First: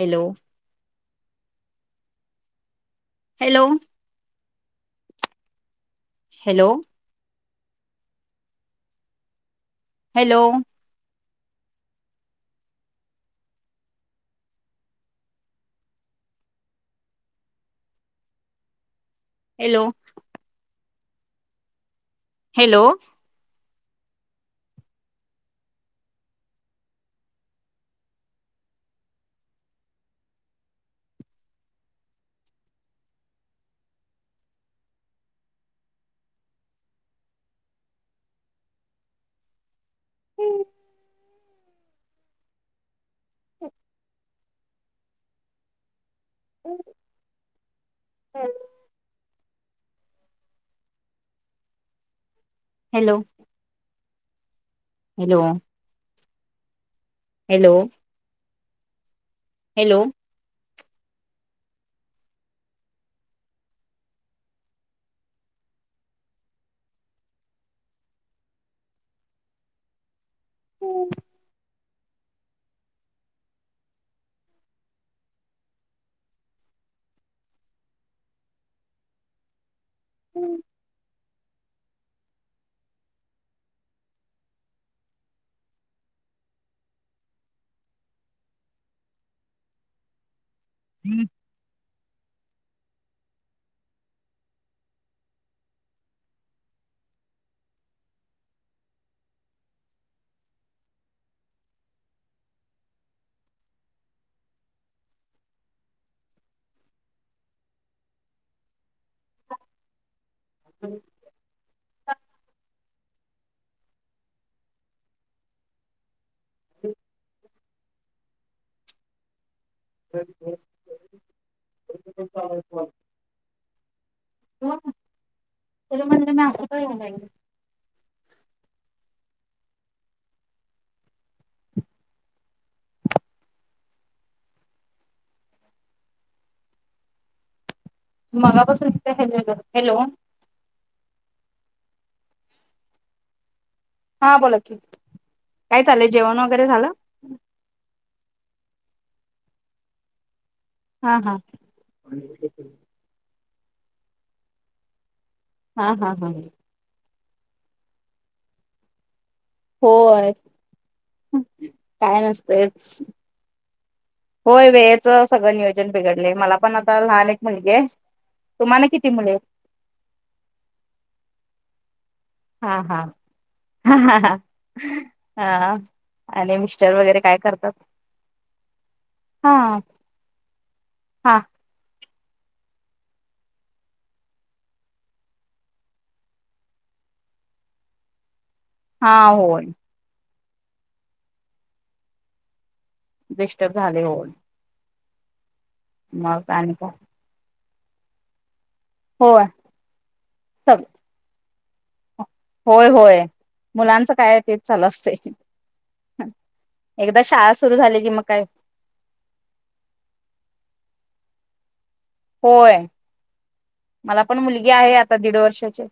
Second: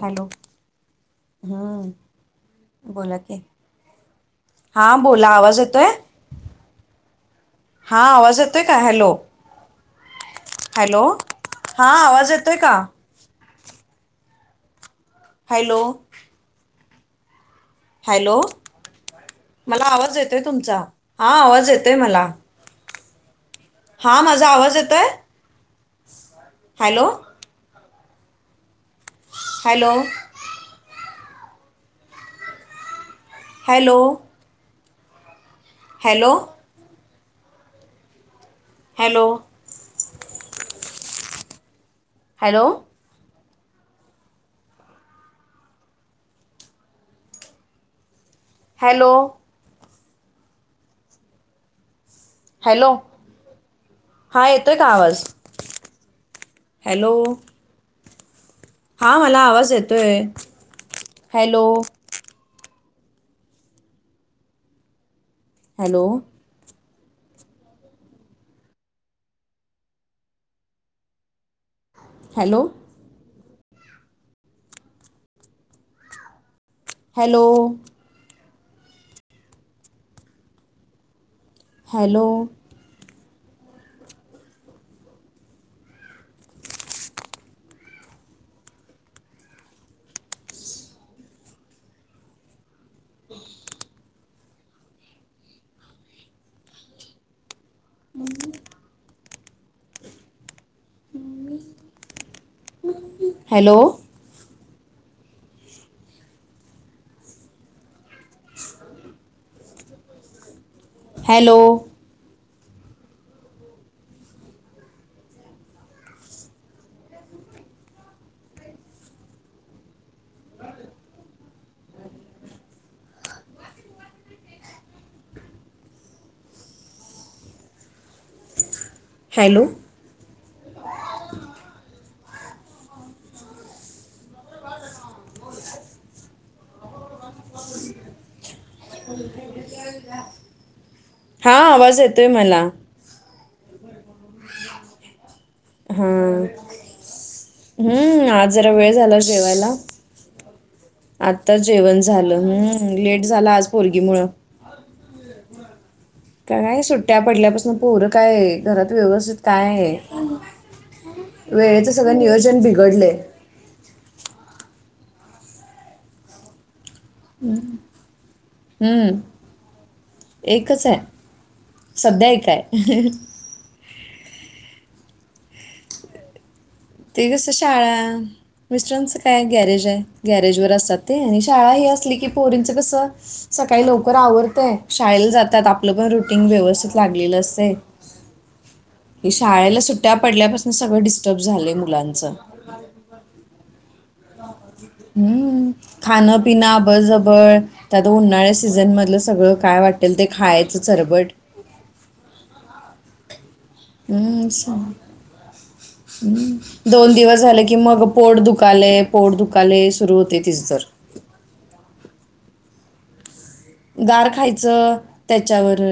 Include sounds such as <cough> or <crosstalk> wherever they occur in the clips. Hello हूं बोला की. हॅलो हा बोला आवाज येतोय? हॅलो. हा आवाज येतोय का? हॅलो. हॅलो. हा -आवाज येतोय का? हॅलो. हॅलो. हॅलो मला आवाज येतोय तुमचा. हा आवाज येत हॅलो. हा -माझा आवाज येतोय? Hello. Hello. <inaudible> Hello. Hello. Hello. हूं. हॅलो. ह. <unintelligible> हॅलो. हॅलो. हा- येत तय का आवाज? हॅलो. हॅलो हा- मला आवाज हॅलो हॅलो येतोय. हॅलो हॅलो हम्म हॅलो हॅलो हम् हॅलो हम् हॅलो हॅलो <inaudible> तुझ्या म्हण्या नाही होणार <inaudible> हॅलो मगापासून <inaudible> हॅलो हां आवाज येतोय मला हा बोला ठीक काय चाललंय जेवण वगैरे झालं हम् हम्म आज जरा वेळ झाला जेवायला हा हा आत्ता जेवण झालं हम्म लेट झाला आज पोरगी मुळ हा हा हा का काय सुट्ट सुट्ट्यापडल्यापासून पोरं काय घरात व्यवस्थित काय आहे होय वेळेचं सगळं काय नियोजन नसतंयच बिघडलं होय वेळेचं सगळं नियोजन बिघडलय मला पण मला लहान एक मुलगी तुम्हाला किती हम्म मुली एकच आहे सध्या एक हा हा आहे ह हा आले म ते कस शाळा मिस्टरनस काय हा गॅरेज आहे गॅरेज वर असतात ते हा आणि शाळा ह असली की पोरींच कस सकाळी लवकर आवरतय शाळेला जातात आपलं पण रुटीन व्यवस्थित लागलेलं असतय हा ह होय शाळेला सुट्ट्या पडल्यापासून सगळ डिस्टर्ब झालय मुलांचं डिस्टर्ब झालंय होय हम्म खाण मग पिन आणि काय अबळ जबळ तिथं तर उन्हा सीझन मधलं होय सगळं काय वाटेल ते खायचं सग चरबट होय होय. मुलांचं काय हम्म तेच चालू असते दोन एकदा दिवस शाळा झाले सुरू कि झाली मग की पोट काय दुखाले पोट दुखाले सुरू होतं तिचं तर. होय. मला गार पण मुलगी आहे खायचं आता दीड त्याच्यावर वर्षाची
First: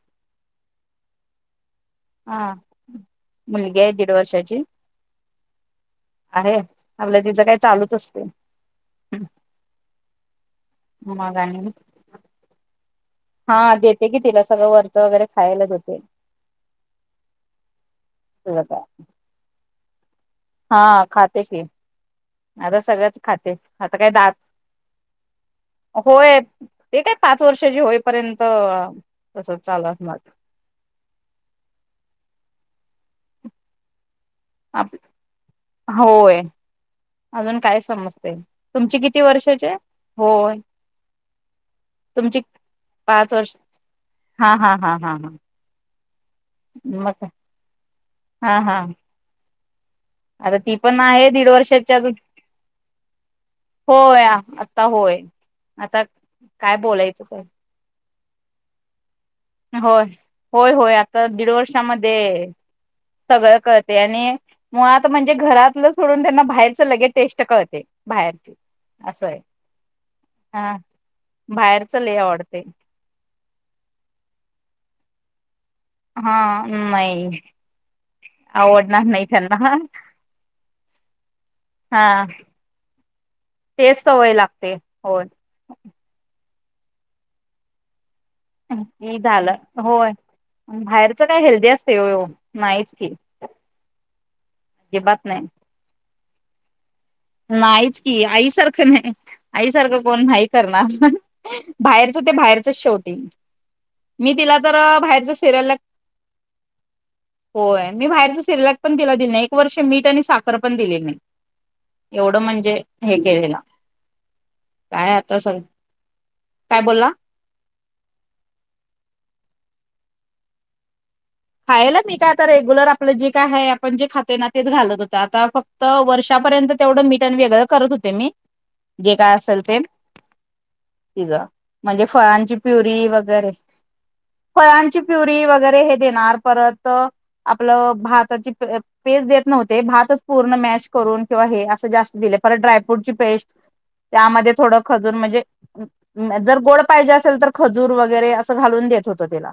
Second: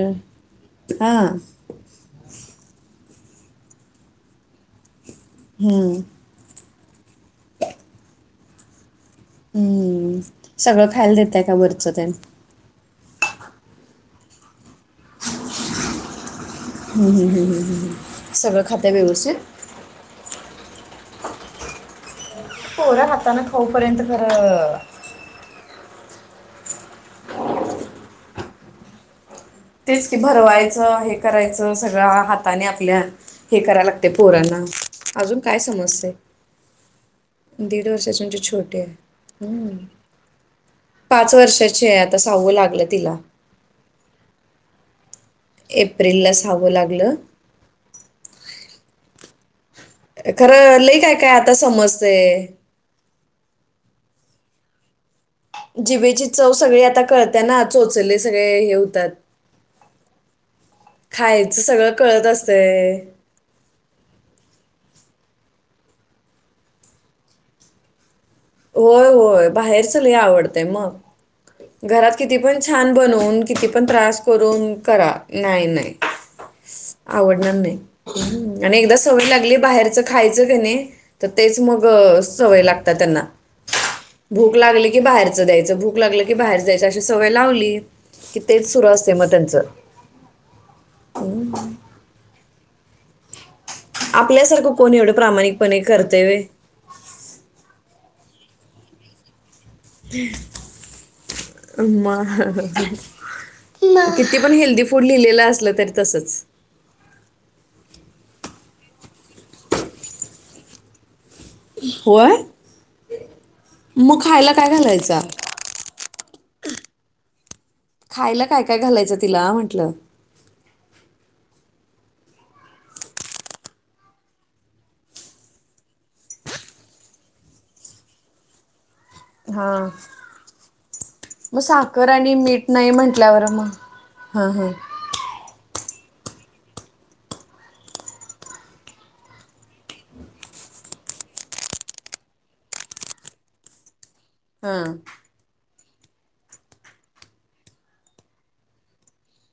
हा हा मुलगी आहे दीड वर्षची हम्म. आपलं तिचं काही चालूच असते. हम्म सगळं खायला मग देतय का आणि वरचं त्या हा देते की तिला सगळं वर हम्म हम्म हम्म हम्म हम्म तुझं सगळं काय खातंय व्यवस्थित. हा खात की. आता पोर सगळंच हाताान खाते खाऊ आता पर्यंत काय खर दारू होय ते काय पाच वर्षाची होईपर्यंत तसच चालू तेच असणार की भरवायचं हे करायचं सगळं हाताने आपल्या हे करायला ते पोरांना आप अजून काय समजय होय अजून काय दीड वर्षाचे समजते म्हणजे छोटे तुमची किती वर्षाचे आहे होय पाच वर्षाचे आता तुमची सहाव लागलं तिला. पाच वर्ष हा हा हा हा हा. एप्रिलला साव मग लागलं. काय. हा हा आता ती खरं पण लई काय आहे काय दीड आता वर्षाच्या अजून समजतेय होय आता होय. आता जिवेची चव काय सगळी आता बोलायचं काय कळतेना चोच ले सगळे हे होतात. होय होय होय आता दीड खायचं सगळं वर्षामध्ये कळत असतंय. सगळं कळते आणि मुळात म्हणजे म्हणजे घरातलं सोडून त्यांना बाहेरच लगे टेस्ट कळते. बाहेरची होय असं आहे होय बाहेरच लय आवडतय हा मग बाहेरच घरात लय किती आवडते पण छान बनून किती पण त्रास करून करा नाही नाही. हा नाही आवडणार नाही आणि एकदा आवडणार सवय नाही लागली त्यांना बाहेरचं खायचं का नाही तर तेच मग हा सवय लागतात त्यांना तेच सवय भूक लागते लागली की होय बाहेरचं द्यायचं भूक लागली की बाहेर जायच्या अशी सवय लावली की तेच सुरू असते मग झालं त्यांचं. होय बाहेरच का हेल्दी असते नाहीच की. आपल्यासारखं कोण एवढं अजिबात प्रामाणिकपणे करतेय व्हय. <inaudible> नाईच की आईसारखं नाही. आईसारखं कोण नाही करणार. बाहेरचं ते बाहेरचं मग शेवटी. मी किती पण तिला तर हेल्दी फूड बाहेरचं लिहिलेलं असलं सिरियलला, तरी तसंच. होय मी बाहेर सिल्लक पण तीला दिल नई. एक वर्ष मीठ आणि साखर पण दिलेल नई. होय एवढं म्हणजे हे केलेला. मग खायला काय घालायचा आता स काय बोल्ला? खायला काय काय घालायचं तिला म्हंटलं? खायला मी काय आता रेग्युलर आपलं जे काय हाय आपण जे खातोय ना तेच घालत होते. आता फक्त वर्षापर्यंत तेवढं मीठ अन वेगळं करत होते मी. जे काय असेल हा ते तिज. मग म्हणजे साखर आणि फळांची मीठ नाही प्युरी म्हटल्यावर वगैरे, मग हा हा फळांची प्युरी वगैरे हे देणार परत, आपलं भाताची पे पेज देत नव्हते भातच पूर्ण मॅश करून किंवा हे असं जास्त दिले. परत ड्रायफ्रूट ची पेस्ट. त्यामध्ये हा थोडं खजूर म्हजे जर गोड पाहिजे असेल तर खजूर वगैरे असं घालून देत होतं तिला.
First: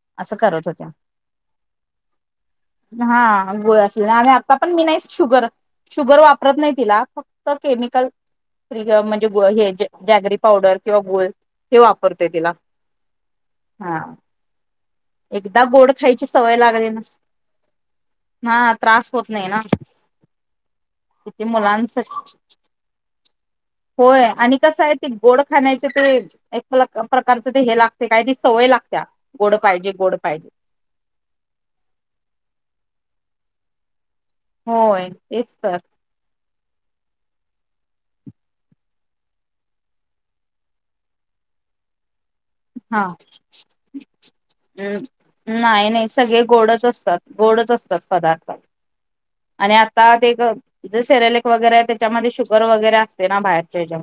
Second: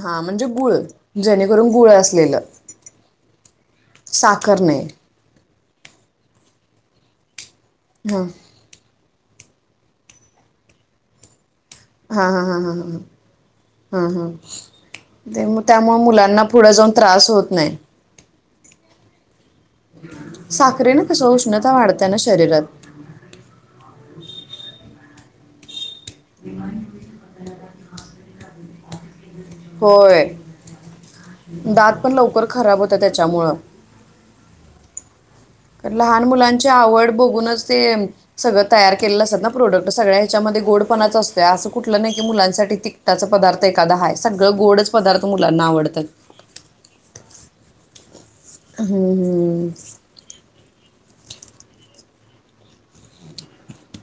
हां, असं म्हणजे करत गुळ. होते जेणेकरून गुळ असलेलं, हा गोळ असेल आणि आता साखर पण मी नाही. शुगर शुगर वापरत नाही तिला, फक्त व केमिकल हा <unintelligible> जे गोळ्या घ्यायचे, जागरी पावडर किंवा गोळ. हां-हां-हां-हां-हां-हां, हा हं-हं तेन म एकदा गोड त्यामुळे खायची मुलांना सवय फुडं जाऊन त्रास होत नाही. हां, त्रास होत नाही ना साखरेनं कसं किती उष्णता मुलांच वाढत्याना शरीरात. होय, आणि कसं हाय ते गोड खाण्याचे ते, एक प्लक् प्रकारच ते हे लागते, काय ते सवय लागत्या गोड पाहिजे गोड होय, पाहिजे दात पण लवकर खराब होतं त्याच्यामुळं. होय. तेच तर कर लहान मुलांची आवड बुग गुनच ते, सगळं तयार केलेल असतात ना प्रॉडक्ट सगळ्या हेच्यामध्ये गोडपणाच असतोय. असं कुठलं नाही की मुलांसाठी हां, तिखटाचा पदार्थ एखादा आहे सगळं गोडच पदार्थ मुलांना नाही आवडतात नाही सगळे गोडच असतात. गोडच असतात पदार्थ. हम्म. आणि आता ते गं. जे सेरेलेक वगैरे आय त्याच्यामध्ये शुगर वगैरे असते ना बाहेर.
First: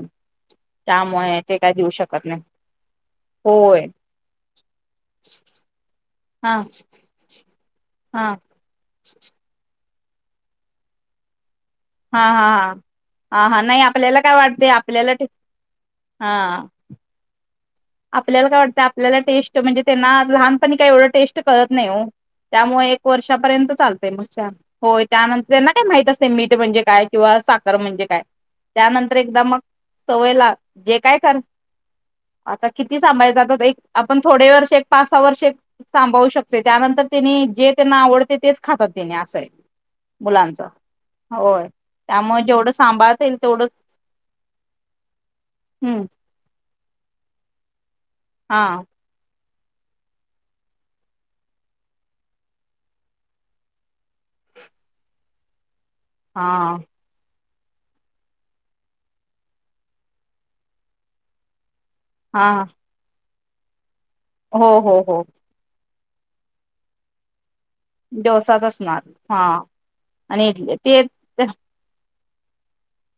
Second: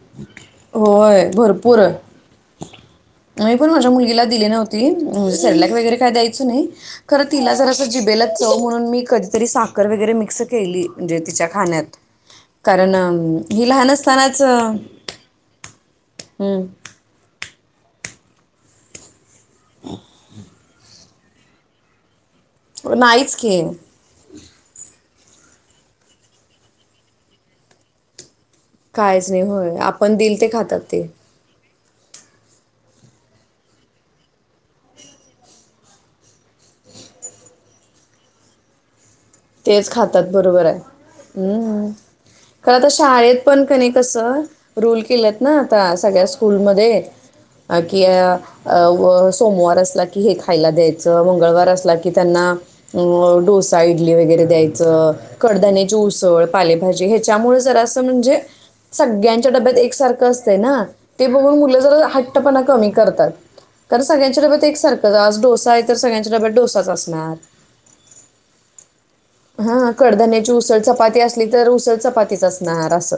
<unintelligible> होय त्यामुळे ते काय भरपूर देऊ शकत नाय. मी पण माझ्या मुलगीला दिली नव्हती. सेरलॅक वगैरे काय द्याय हा किनई, खरं तिला जरासं हा जिभेला चव म्हणून मी कधीतरी सख साखर वगैरे मिक्स केली म्हणजे तिच्या खाण्यात हा हा हा कारण अं, हा हां ही नाही लहान आपल्याला काय असतानाच वाटत अं, आपल्याला <unintelligible> हा हम्म. आपल्याला काय वाटतं आपल्याला टेस्ट म्हणजे त्यांना लहानपणी काही एवढं टेस्ट कळत नाही हो. त्यामुळे एक नाहीच की वर्षापर्यंत चालतय मग छान होय. त्यानंतर त्यांना काय माहित असते मीठ म्हणजे काय किंवा साखर म्हणजे काय. त्यानंतर कायच नाही एकदा मग होय आपण दिल ते सवयला खातात जे ते काय कर आता किती सांभायं जातात एक आपण थोडे वर्ष एक पाच सहा वर्ष सांभाळू शकते. त्यानंतर त्यांनी जे त्यांना आवडते तेच खातात त्याने असं आहे तेच खातात मुलांच बरोबर आहे. होय हम् त्यामुळे जेवढं खरं आता सांभाळता येईल शाळेत पण तेवढंच क कसं रूल केलेत ना आता हम्म सगळ्या स्कूलमध्ये. <inaudible> किया हा आवर. सोमवार अस ला की हे खायला द्यायच मंगळवार असला की त्यांना डोसा. वगैरे द्यायच, कडदा. जुसळ हा पालेभाजी ह्याच्यामुळे. जरासं म्हणजे, सगळ्यांच्या डब्यात एक सारखं असत ना ते बघून मुल. हट्टपणा हा कमी करतात. कारण सगळ्यांच्याडेबत हो एक हो सारखं हो आज डोसा आहे. तर सगळ्यांच्या डब्यात डोसाच असणार. डोसाच असणार. हा आणि कडधान्याची इडली उसळ चपाती ते असली तर उसळ चपाती. तच असणार असं.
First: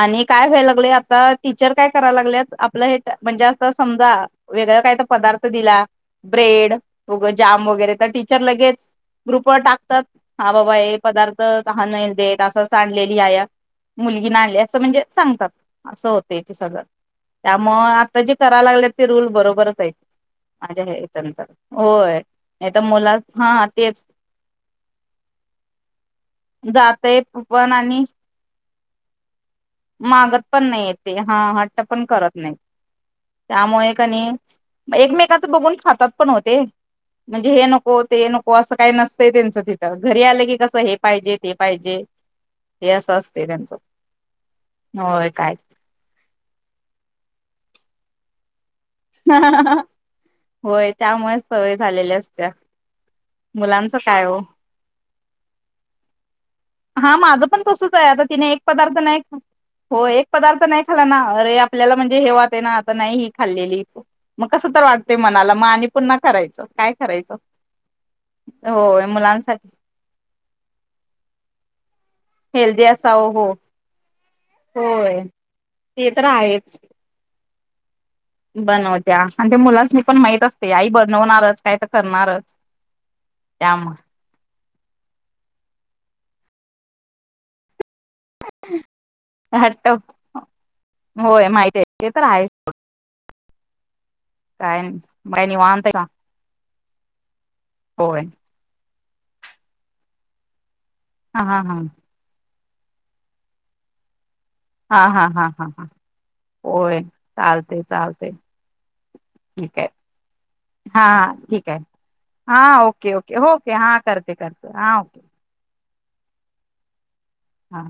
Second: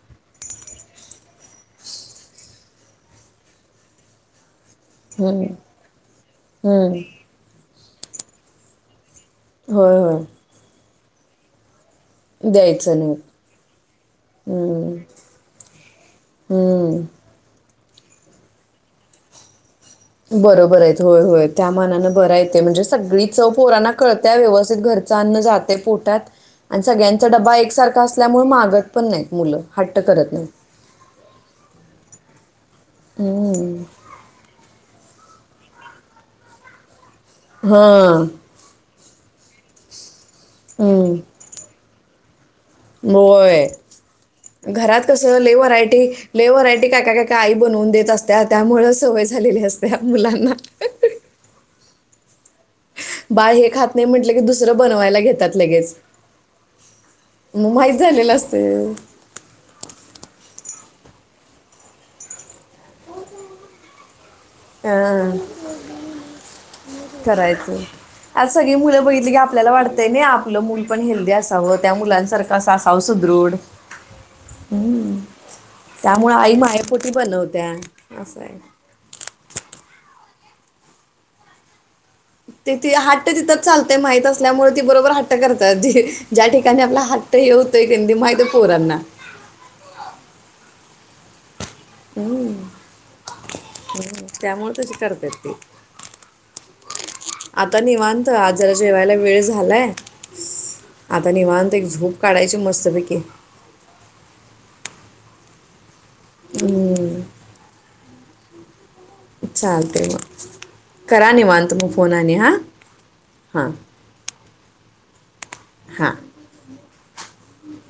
आणि काय व्हायला लागले आता टीचर काय करायला लागलेत आपलं हे म्हणजे असता समजा. वेगळ काय तर हम्म, पदार्थ दिला ब्रेड हम्म. जाम वगैरे टीचर लगेच ग्रुप होय टाकतात होय हा बाबा एक पदार्थ. <inaudible> द्यायचं नाही असली मुी नाही जास्त हम्म, म्हणजे सांगतात आस होते सगळं हम्म. त्या मूळ. आता जी कराय लागले ते रूल बरोबरच आहे. बरोबर आहेत होय होय त्या मनान होय बरा येते नाही तर म्हणजे मुला सगळी चव हा पोरांना तेच कळत व्यवस्थित घरचं अन्न जाते पोटात आणि जातय सगळ्यांचा डबा पण एकसारखा आणि असल्यामुळे मागत पण नाही. मागत पण नाही येत ते हा हट्ट पण करत नाही हम्म. त्यामुळे कानी. एकमेकाचं बघून खातात पण होते. म्हणजे हे नको हां ते नको असं काही नसत. ते त्यांच तिथं घरी आलं की, कस? हे हम्म. पाहिजे ते पाहिजे. ते असं असते होय त्यांचं. घरात कस होय लई काय व्हरायटी. लय व्हरायटी काय? काय? काय? काय? आई बनवून देत असत्या त्यामुळेच. ह होय त्यामुळेच सवय झालेली असते. बाळ हे खात नाही म्हटलं की दुसरं बनवायला घेतात लगेच. हा माझं पण मग तसच माहीत आहे आता झालेलं तिने एक असते पदार्थ नाही होय एक पदार्थ. नाही खाल्ला ना अरे आपल्याला म्हणजे हे वाटेना आता नाही ही खाल्लेली. मग कसं तर वाटते अं मनाला मग आणि पुन्हा करायचं काय <inaudible> करायचं आज सगळी मुलं होय बघितली की मुलांसाठी आपल्याला वाटतय ना आपलं मूल पण हेल्दी असावं. त्या मुलांसारखा हेल्दी असावं हो सुदृढ होय <unintelligible> ते तर त्यामुळे आई आहेच मायेपोटी बनवली. त्या <inaudible> बनवत्या ते मुलासनी पण माहित असतय आई बनवणारच काय तर? करणारच तिथ हाठ तिथंच चालतय त्यामुळे माहित असल्यामुळे बरोबर हट्ट करतात ज्या ठिकाणी आपला हट्ट <unintelligible> माहीत आहे पोरांना. हट्ट होय माहित <unintelligible> ते तर आहे हम् <unintelligible> त्यामुळे तशी करतात काय ते निवांत आहे <inaudible> आता होय निवांत आज जेवायला. वेळ झालाय <inaudible> आता हा हा निवांत हा एक झोप काढायची. <inaudible> मस्त पैकी झो हा हा हा हा हां हम्म, होय चालते चालते ठीक आहे. चालते मग हा करा ठीक निवांत आहे मग फोन आणि हां हा ओके ओके हां होके हा करते करते. हा ओ <inaudible> हा हा